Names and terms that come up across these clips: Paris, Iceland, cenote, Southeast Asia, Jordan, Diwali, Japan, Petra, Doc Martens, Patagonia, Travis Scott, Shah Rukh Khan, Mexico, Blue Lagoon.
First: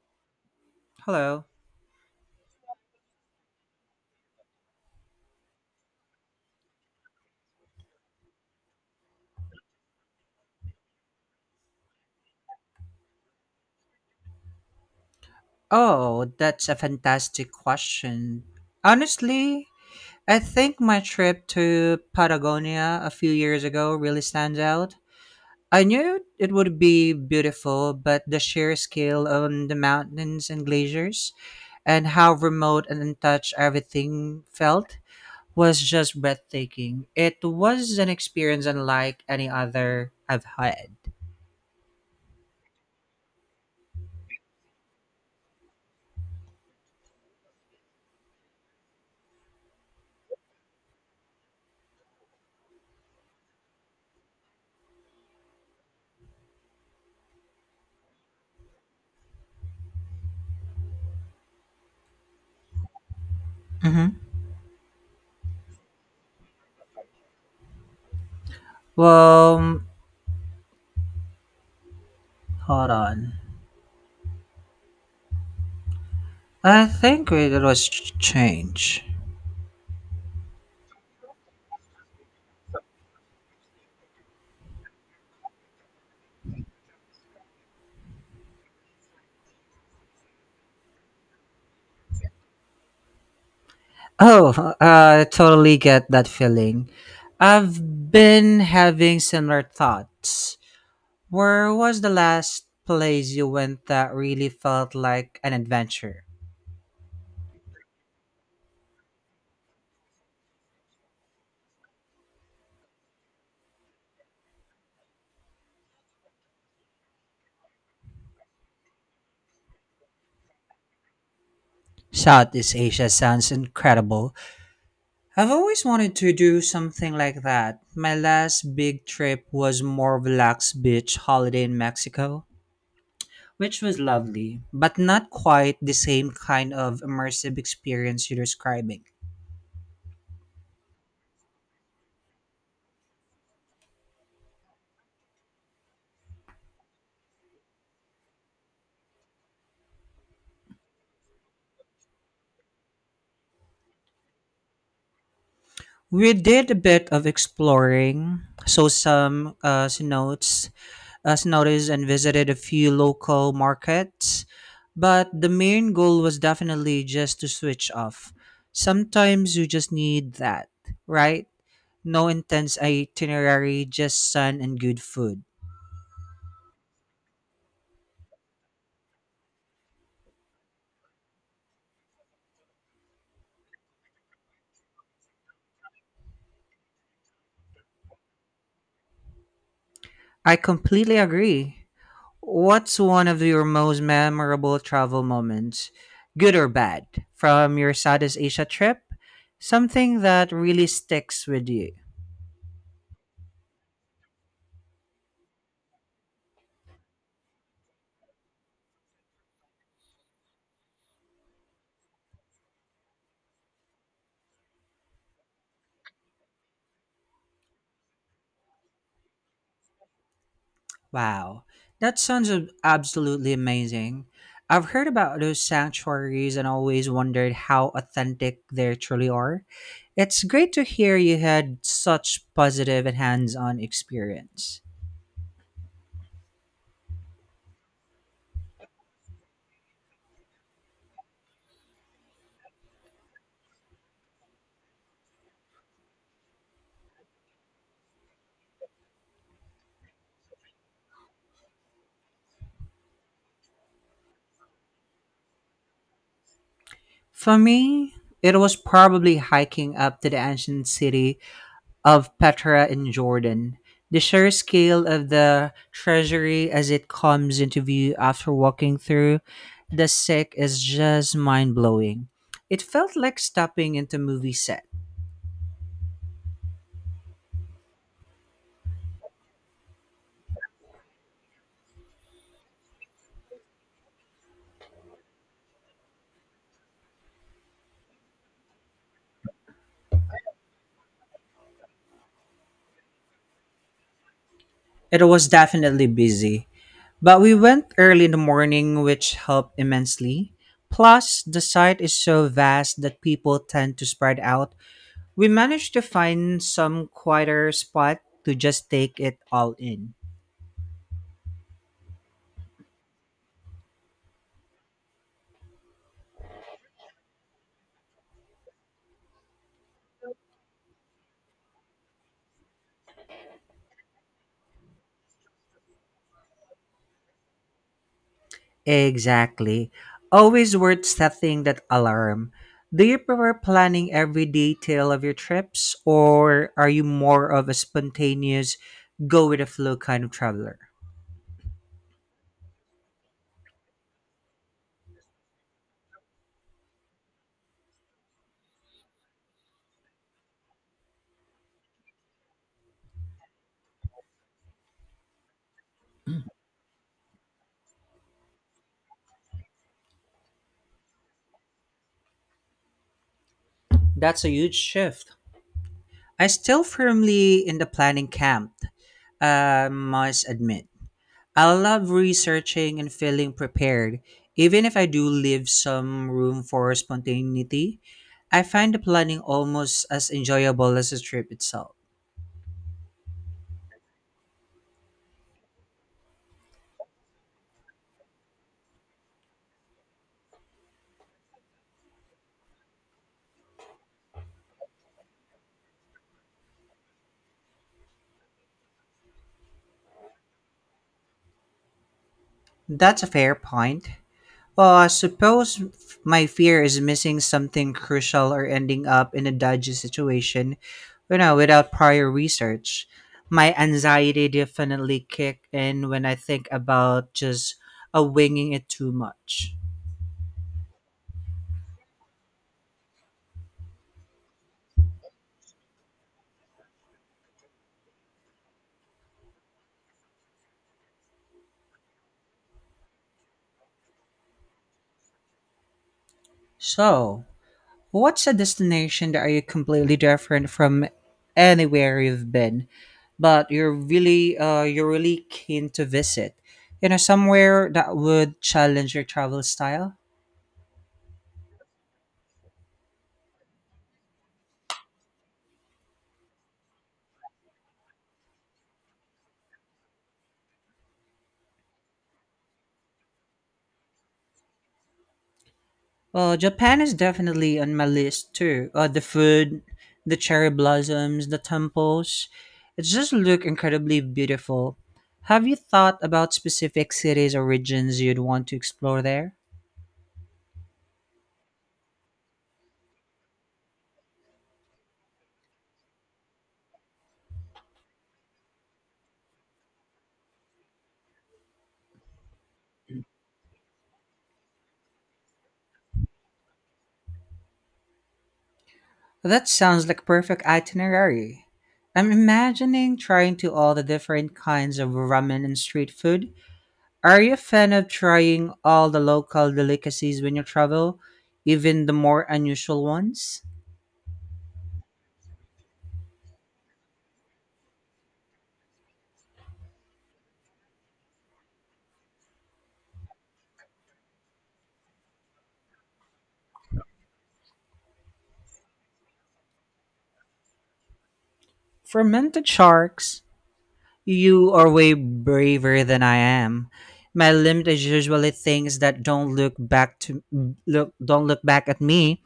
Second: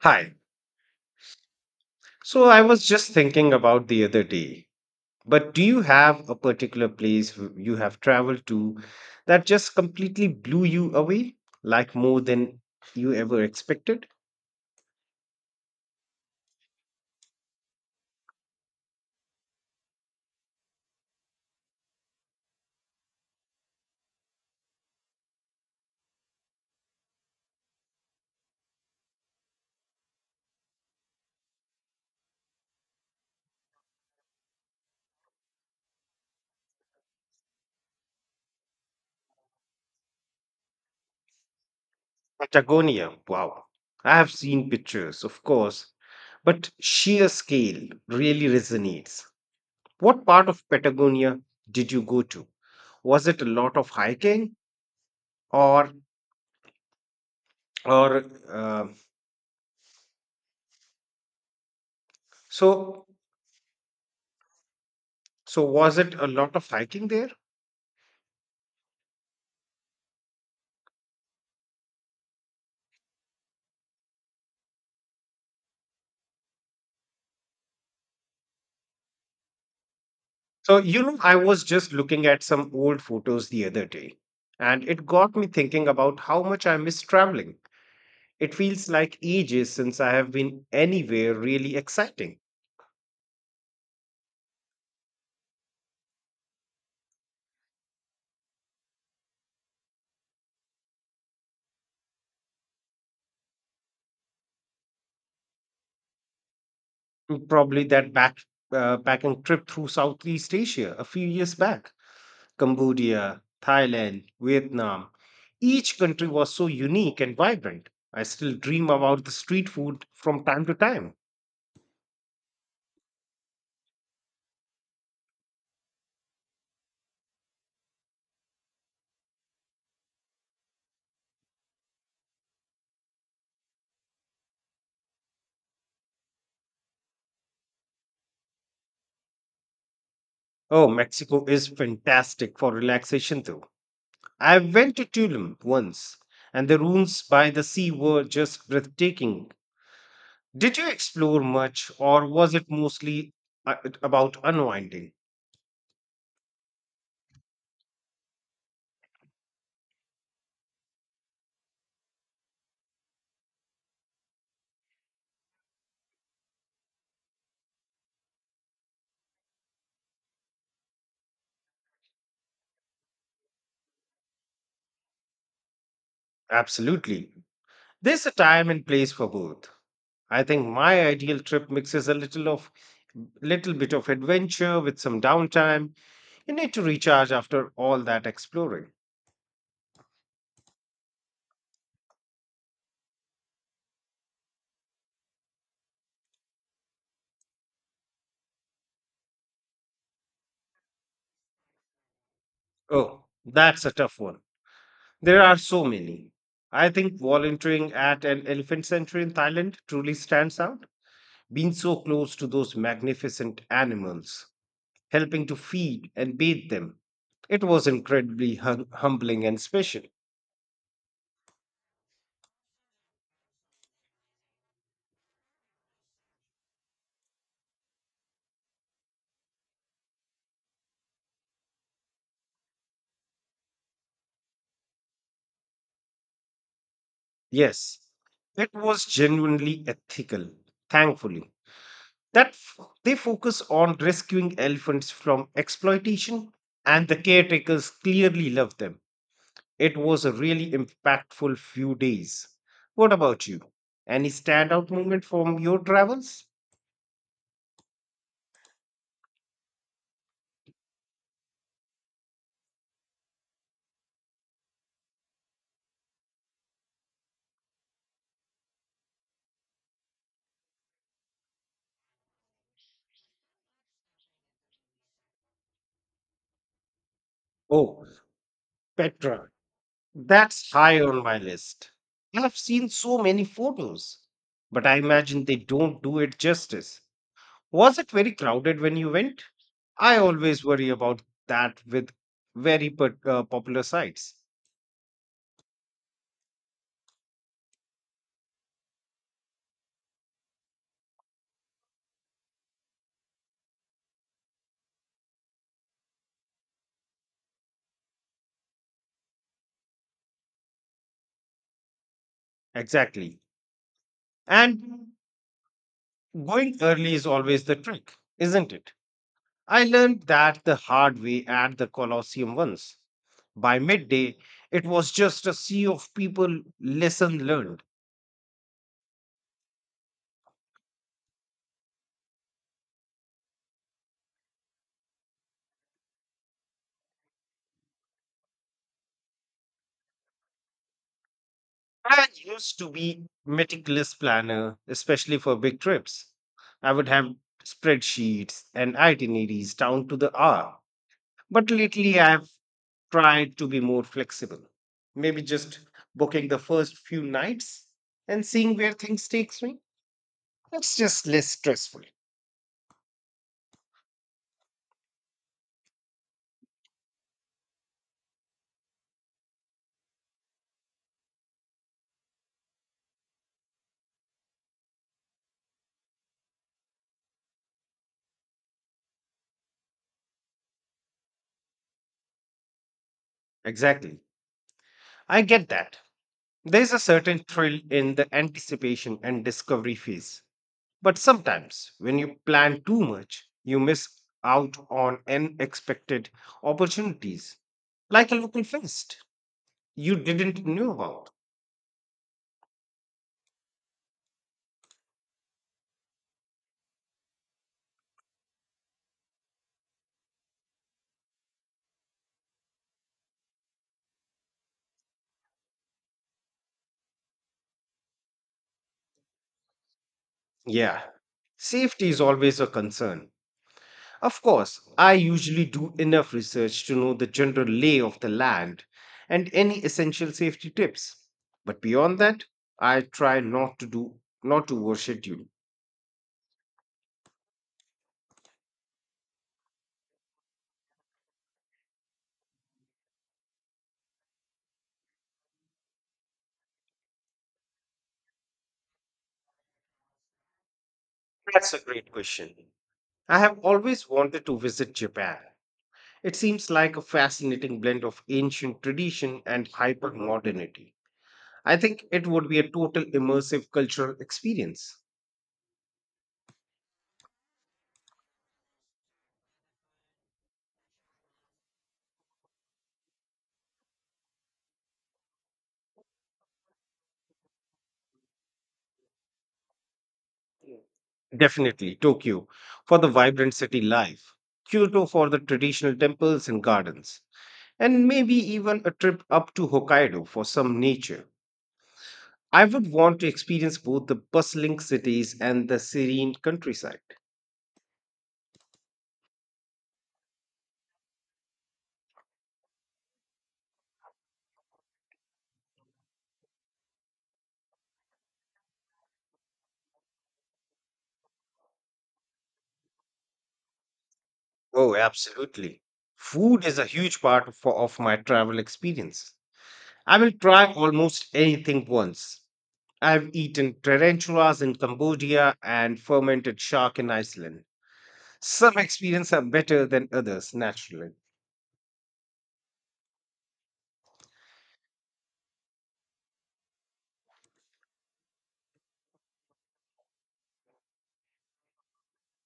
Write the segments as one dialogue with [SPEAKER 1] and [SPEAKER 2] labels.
[SPEAKER 1] Hi.
[SPEAKER 2] Hello.
[SPEAKER 1] So I was just thinking about the other day, but do you have a particular place you have traveled to that just completely blew you away, like more than you ever expected?
[SPEAKER 2] Oh, that's a fantastic question. Honestly, I think my trip to Patagonia a few years ago really stands out. I knew it would be beautiful, but the sheer scale of the mountains and glaciers and how remote and untouched everything felt was just breathtaking. It was an experience unlike any other I've had.
[SPEAKER 1] Patagonia. Wow. I have seen pictures, of course, but sheer scale really resonates. What part of Patagonia did you go to? Was it a lot of hiking or or uh, so
[SPEAKER 2] Mm-hmm.
[SPEAKER 1] was it a lot of hiking there?
[SPEAKER 2] Well, hold on. I think it was change.
[SPEAKER 1] So I was just looking at some old photos the other day and it got me thinking about how much I miss traveling. It feels like ages since I have been anywhere really exciting.
[SPEAKER 2] Oh, I totally get that feeling. I've been having similar thoughts. Where was the last place you went that really felt like an adventure?
[SPEAKER 1] Mm, probably that back packing trip through Southeast Asia a few years back. Cambodia, Thailand, Vietnam. Each country was so unique and vibrant. I still dream about the street food from time to time.
[SPEAKER 2] Southeast Asia sounds incredible. I've always wanted to do something like that. My last big trip was more relaxed beach holiday in Mexico, which was lovely, but not quite the same kind of immersive experience you're describing.
[SPEAKER 1] Oh, Mexico is fantastic for relaxation though. I went to Tulum once and the rooms by the sea were just breathtaking. Did you explore much, or was it mostly uh, about unwinding?
[SPEAKER 2] We did a bit of exploring, so some cenotes, cenotes, and visited a few local markets. But the main goal was definitely just to switch off. Sometimes you just need that, right? No intense itinerary, just sun and good food.
[SPEAKER 1] Absolutely. There's a time and place for both. I think my ideal trip mixes a little of little bit of adventure with some downtime. You need to recharge after all that exploring.
[SPEAKER 2] I completely agree. What's one of your most memorable travel moments, good or bad, from your Southeast Asia trip? Something that really sticks with you.
[SPEAKER 1] Oh, that's a tough one. There are so many. I think volunteering at an elephant sanctuary in Thailand truly stands out. Being so close to those magnificent animals, helping to feed and bathe them. It was incredibly humbling and special.
[SPEAKER 2] Wow, that sounds absolutely amazing. I've heard about those sanctuaries and always wondered how authentic they truly are. It's great to hear you had such positive and hands on experience.
[SPEAKER 1] Yes, it was genuinely ethical, thankfully. They focus on rescuing elephants from exploitation, and the caretakers clearly love them. It was a really impactful few days. What about you? Any standout moment from your travels?
[SPEAKER 2] For me, it was probably hiking up to the ancient city of Petra in Jordan. The sheer scale of the treasury as it comes into view after walking through the sick is just mind blowing. It felt like stepping into a movie set.
[SPEAKER 1] Oh, Petra. That's high on my list. I've seen so many photos, but I imagine they don't do it justice. Was it very crowded when you went? I always worry about that with popular sites.
[SPEAKER 2] It was definitely busy, but we went early in the morning, which helped immensely. Plus, the site is so vast that people tend to spread out. We managed to find some quieter spot to just take it all in.
[SPEAKER 1] Exactly. And going early is always the trick, isn't it? I learned that the hard way at the Colosseum once. By midday, it was just a sea of people, lesson learned.
[SPEAKER 2] Exactly. Always worth setting that alarm. Do you prefer planning every detail of your trips, or are you more of a spontaneous, go with the flow kind of traveler?
[SPEAKER 1] I used to be meticulous planner, especially for big trips. I would have spreadsheets and itineraries down to the hour. But lately I've tried to be more flexible. Maybe just booking the first few nights and seeing where things takes me. It's just less stressful.
[SPEAKER 2] That's a huge shift. I still firmly in the planning camp, I must admit. I love researching and feeling prepared. Even if I do leave some room for spontaneity, I find the planning almost as enjoyable as the trip itself.
[SPEAKER 1] Exactly. I get that. There's a certain thrill in the anticipation and discovery phase. But sometimes, when you plan too much, you miss out on unexpected opportunities, like a local fest you didn't know about.
[SPEAKER 2] That's a fair point. Well, I suppose my fear is missing something crucial or ending up in a dodgy situation, you know, without prior research. My anxiety definitely kick in when I think about just a winging it too much.
[SPEAKER 1] Yeah, safety is always a concern. Of course, I usually do enough research to know the general lay of the land and any essential safety tips. But beyond that, I try not to overschedule.
[SPEAKER 2] So, what's a destination that are you completely different from anywhere you've been, but you're really keen to visit? You know, somewhere that would challenge your travel style.
[SPEAKER 1] That's a great question. I have always wanted to visit Japan. It seems like a fascinating blend of ancient tradition and hypermodernity. I think it would be a total immersive cultural experience.
[SPEAKER 2] Well, Japan is definitely on my list too. The food, the cherry blossoms, the temples, it just look incredibly beautiful. Have you thought about specific cities or regions you'd want to explore there?
[SPEAKER 1] Definitely Tokyo for the vibrant city life, Kyoto for the traditional temples and gardens, and maybe even a trip up to Hokkaido for some nature. I would want to experience both the bustling cities and the serene countryside.
[SPEAKER 2] That sounds like perfect itinerary. I'm imagining trying to all the different kinds of ramen and street food. Are you a fan of trying all the local delicacies when you travel, even the more unusual ones?
[SPEAKER 1] Oh, absolutely. Food is a huge part of my travel experience. I will try almost anything once. I've eaten tarantulas in Cambodia and fermented shark in Iceland. Some experiences are better than others, naturally.
[SPEAKER 2] Fermented sharks. You are way braver than I am. My limit is usually things that don't look back to look don't look back at me.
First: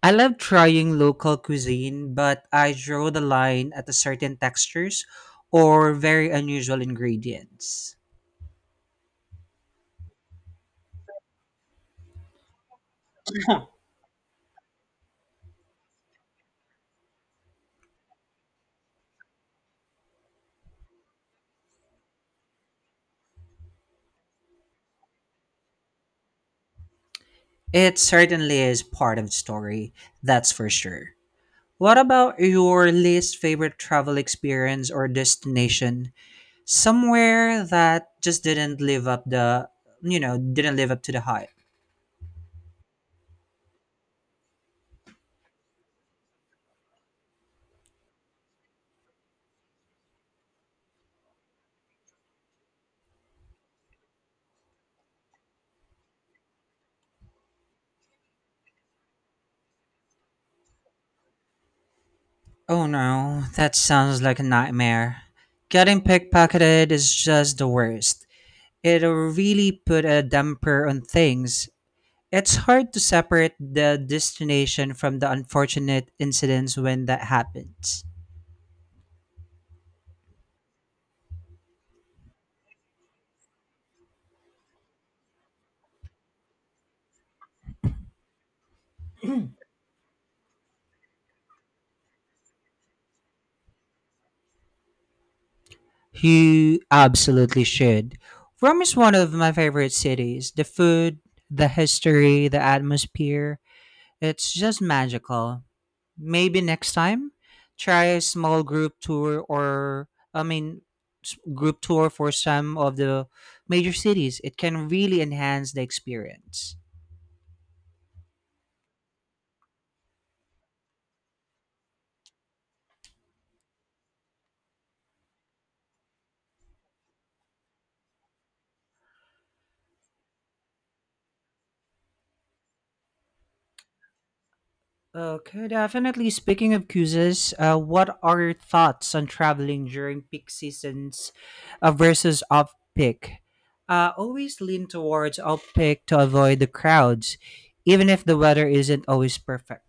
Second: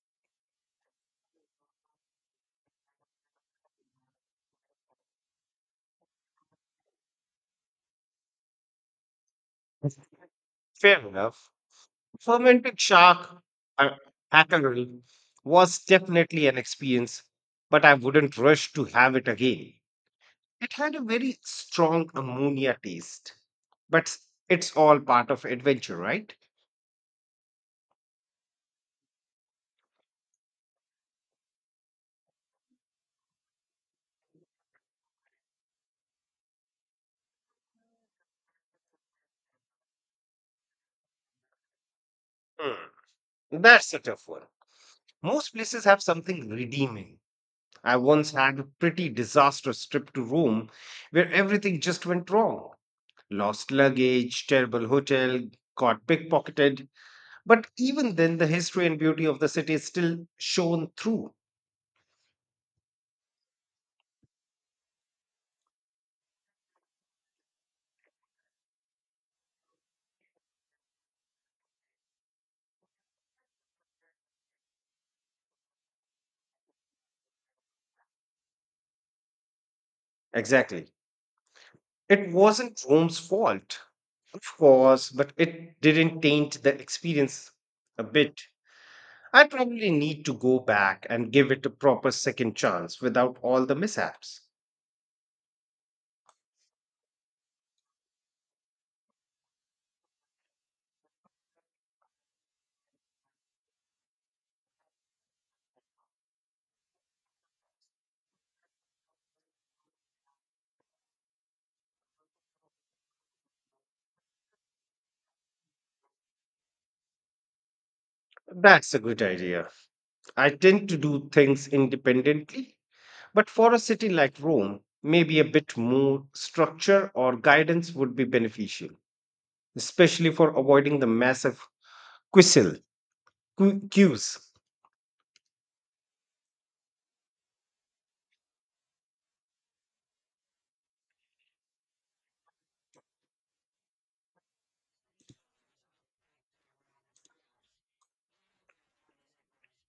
[SPEAKER 2] I love trying local cuisine, but I draw the line at a certain textures or very unusual ingredients.
[SPEAKER 1] Fair enough. Fermented shark, uh, hackerel, was definitely an experience, but I wouldn't rush to have it again. It had a very strong ammonia taste, but it's all part of adventure, right?
[SPEAKER 2] It certainly is part of the story, that's for sure. What about your least favorite travel experience or destination? Somewhere that just didn't live up the, you know, didn't live up to the hype.
[SPEAKER 1] Hmm. That's a tough one. Most places have something redeeming. I once had a pretty disastrous trip to Rome where everything just went wrong. Lost luggage, terrible hotel, got pickpocketed. But even then, the history and beauty of the city is still shown through.
[SPEAKER 2] Oh no, that sounds like a nightmare. Getting pickpocketed is just the worst. It will really put a damper on things. It's hard to separate the destination from the unfortunate incidents when that happens.
[SPEAKER 1] Exactly. It wasn't Rome's fault, of course, but it didn't taint the experience a bit. I probably need to go back and give it a proper second chance without all the mishaps.
[SPEAKER 2] You absolutely should. Rome is one of my favorite cities. The food, the history, the atmosphere, it's just magical. Maybe next time, try a small group tour or, I mean, group tour for some of the major cities. It can really enhance the experience.
[SPEAKER 1] That's a good idea. I tend to do things independently, but for a city like Rome, maybe a bit more structure or guidance would be beneficial, especially for avoiding the massive quissel queues.
[SPEAKER 2] Okay, definitely. Speaking of cruises, what are your thoughts on traveling during peak seasons versus off peak? Always lean towards off peak to avoid the crowds, even if the weather isn't always perfect.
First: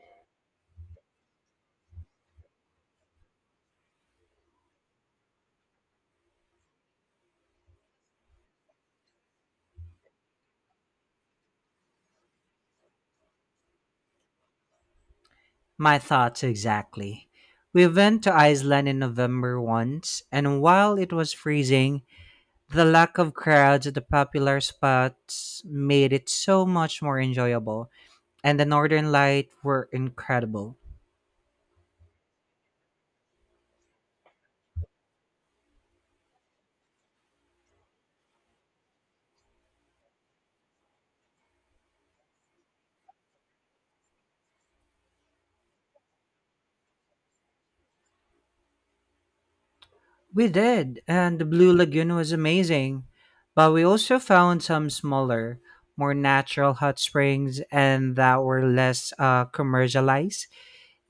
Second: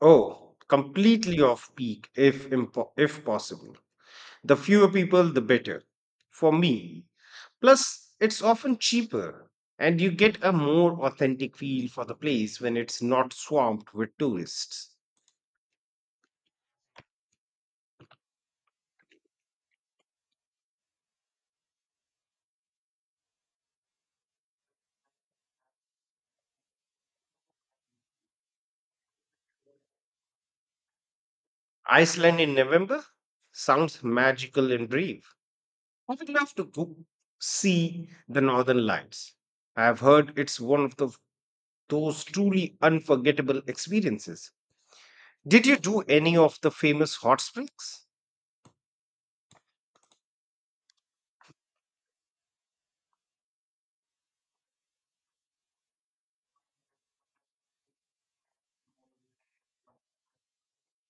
[SPEAKER 1] Oh, completely off peak if possible. The fewer people, the better. For me, plus, it's often cheaper, and you get a more authentic feel for the place when it's not swamped with tourists.
[SPEAKER 2] My thoughts exactly. We went to Iceland in November once, and while it was freezing, the lack of crowds at the popular spots made it so much more enjoyable, and the northern lights were incredible.
[SPEAKER 1] Iceland in November sounds magical and brave. I would love to go see the Northern Lights. I have heard it's those truly unforgettable experiences. Did you do any of the famous hot springs?
[SPEAKER 2] We did, and the Blue Lagoon was amazing. But we also found some smaller, more natural hot springs and that were less commercialized.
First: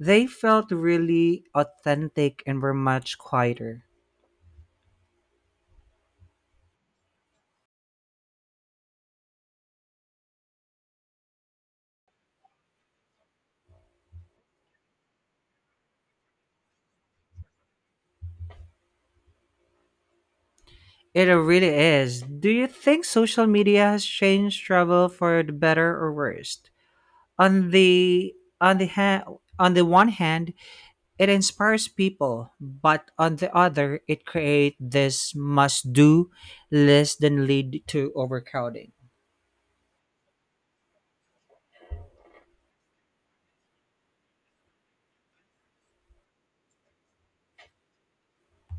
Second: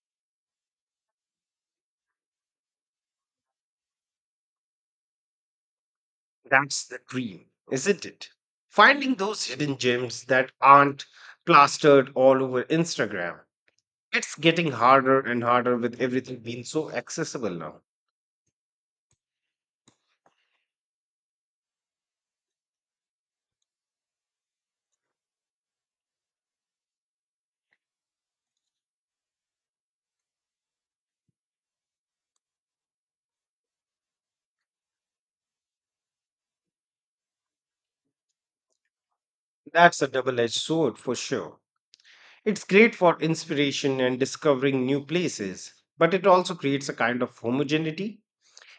[SPEAKER 2] They felt really authentic and were much quieter.
[SPEAKER 1] That's the dream, isn't it? Finding those hidden gems that aren't plastered all over Instagram. It's getting harder and harder with everything being so accessible now.
[SPEAKER 2] It really is. Do you think social media has changed travel for the better or worst? On the on the ha- on the one hand, it inspires people, but on the other, it creates this must do list than lead to overcrowding.
[SPEAKER 1] That's a double edged sword for sure. It's great for inspiration and discovering new places, but it also creates a kind of homogeneity.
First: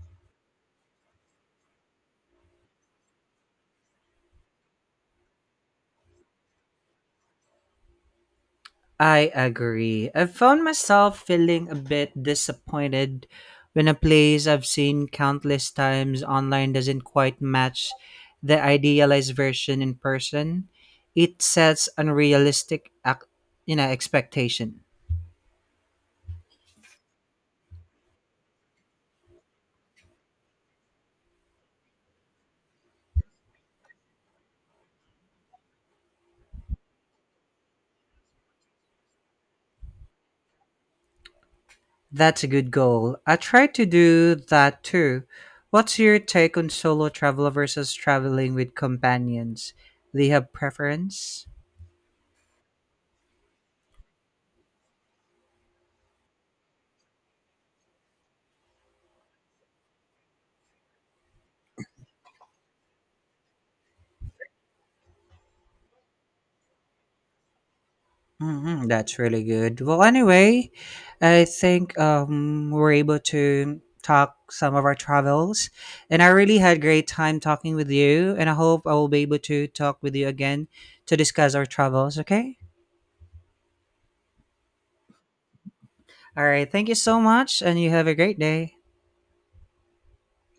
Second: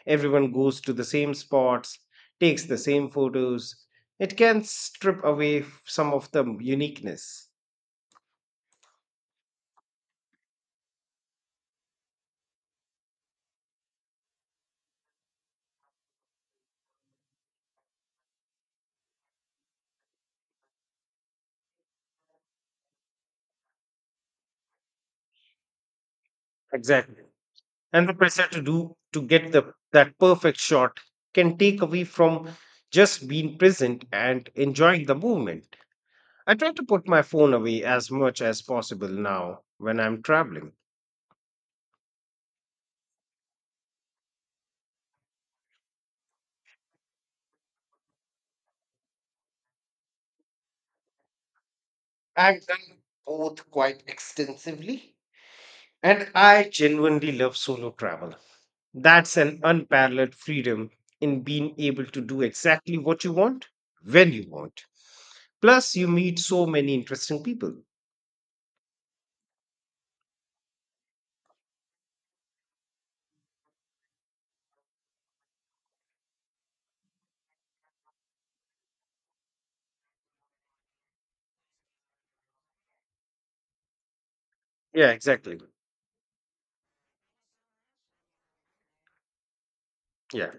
[SPEAKER 1] Everyone goes to the same spots, takes the same photos. It can strip away some of the uniqueness.
[SPEAKER 2] I agree. I found myself feeling a bit disappointed when a place I've seen countless times online doesn't quite match the idealized version in person. It sets unrealistic, expectation.
[SPEAKER 1] Exactly. And the pressure to do to get the that perfect shot can take away from just being present and enjoying the movement. I try to put my phone away as much as possible now when I'm traveling.
[SPEAKER 2] That's a good goal. I try to do that too. What's your take on solo travel versus traveling with companions? Do you have preference?
[SPEAKER 1] I've done both quite extensively, and I genuinely love solo travel. That's an unparalleled freedom in being able to do exactly what you want when you want. Plus, you meet so many interesting people.
[SPEAKER 2] Hmm, that's really good. Well, anyway, I think we're able to talk some of our travels, and I really had great time talking with you. And I hope I will be able to talk with you again to discuss our travels. Okay.
[SPEAKER 1] Yeah, exactly.
[SPEAKER 2] All right. Thank you so much, and you have a great day.
[SPEAKER 1] Yeah.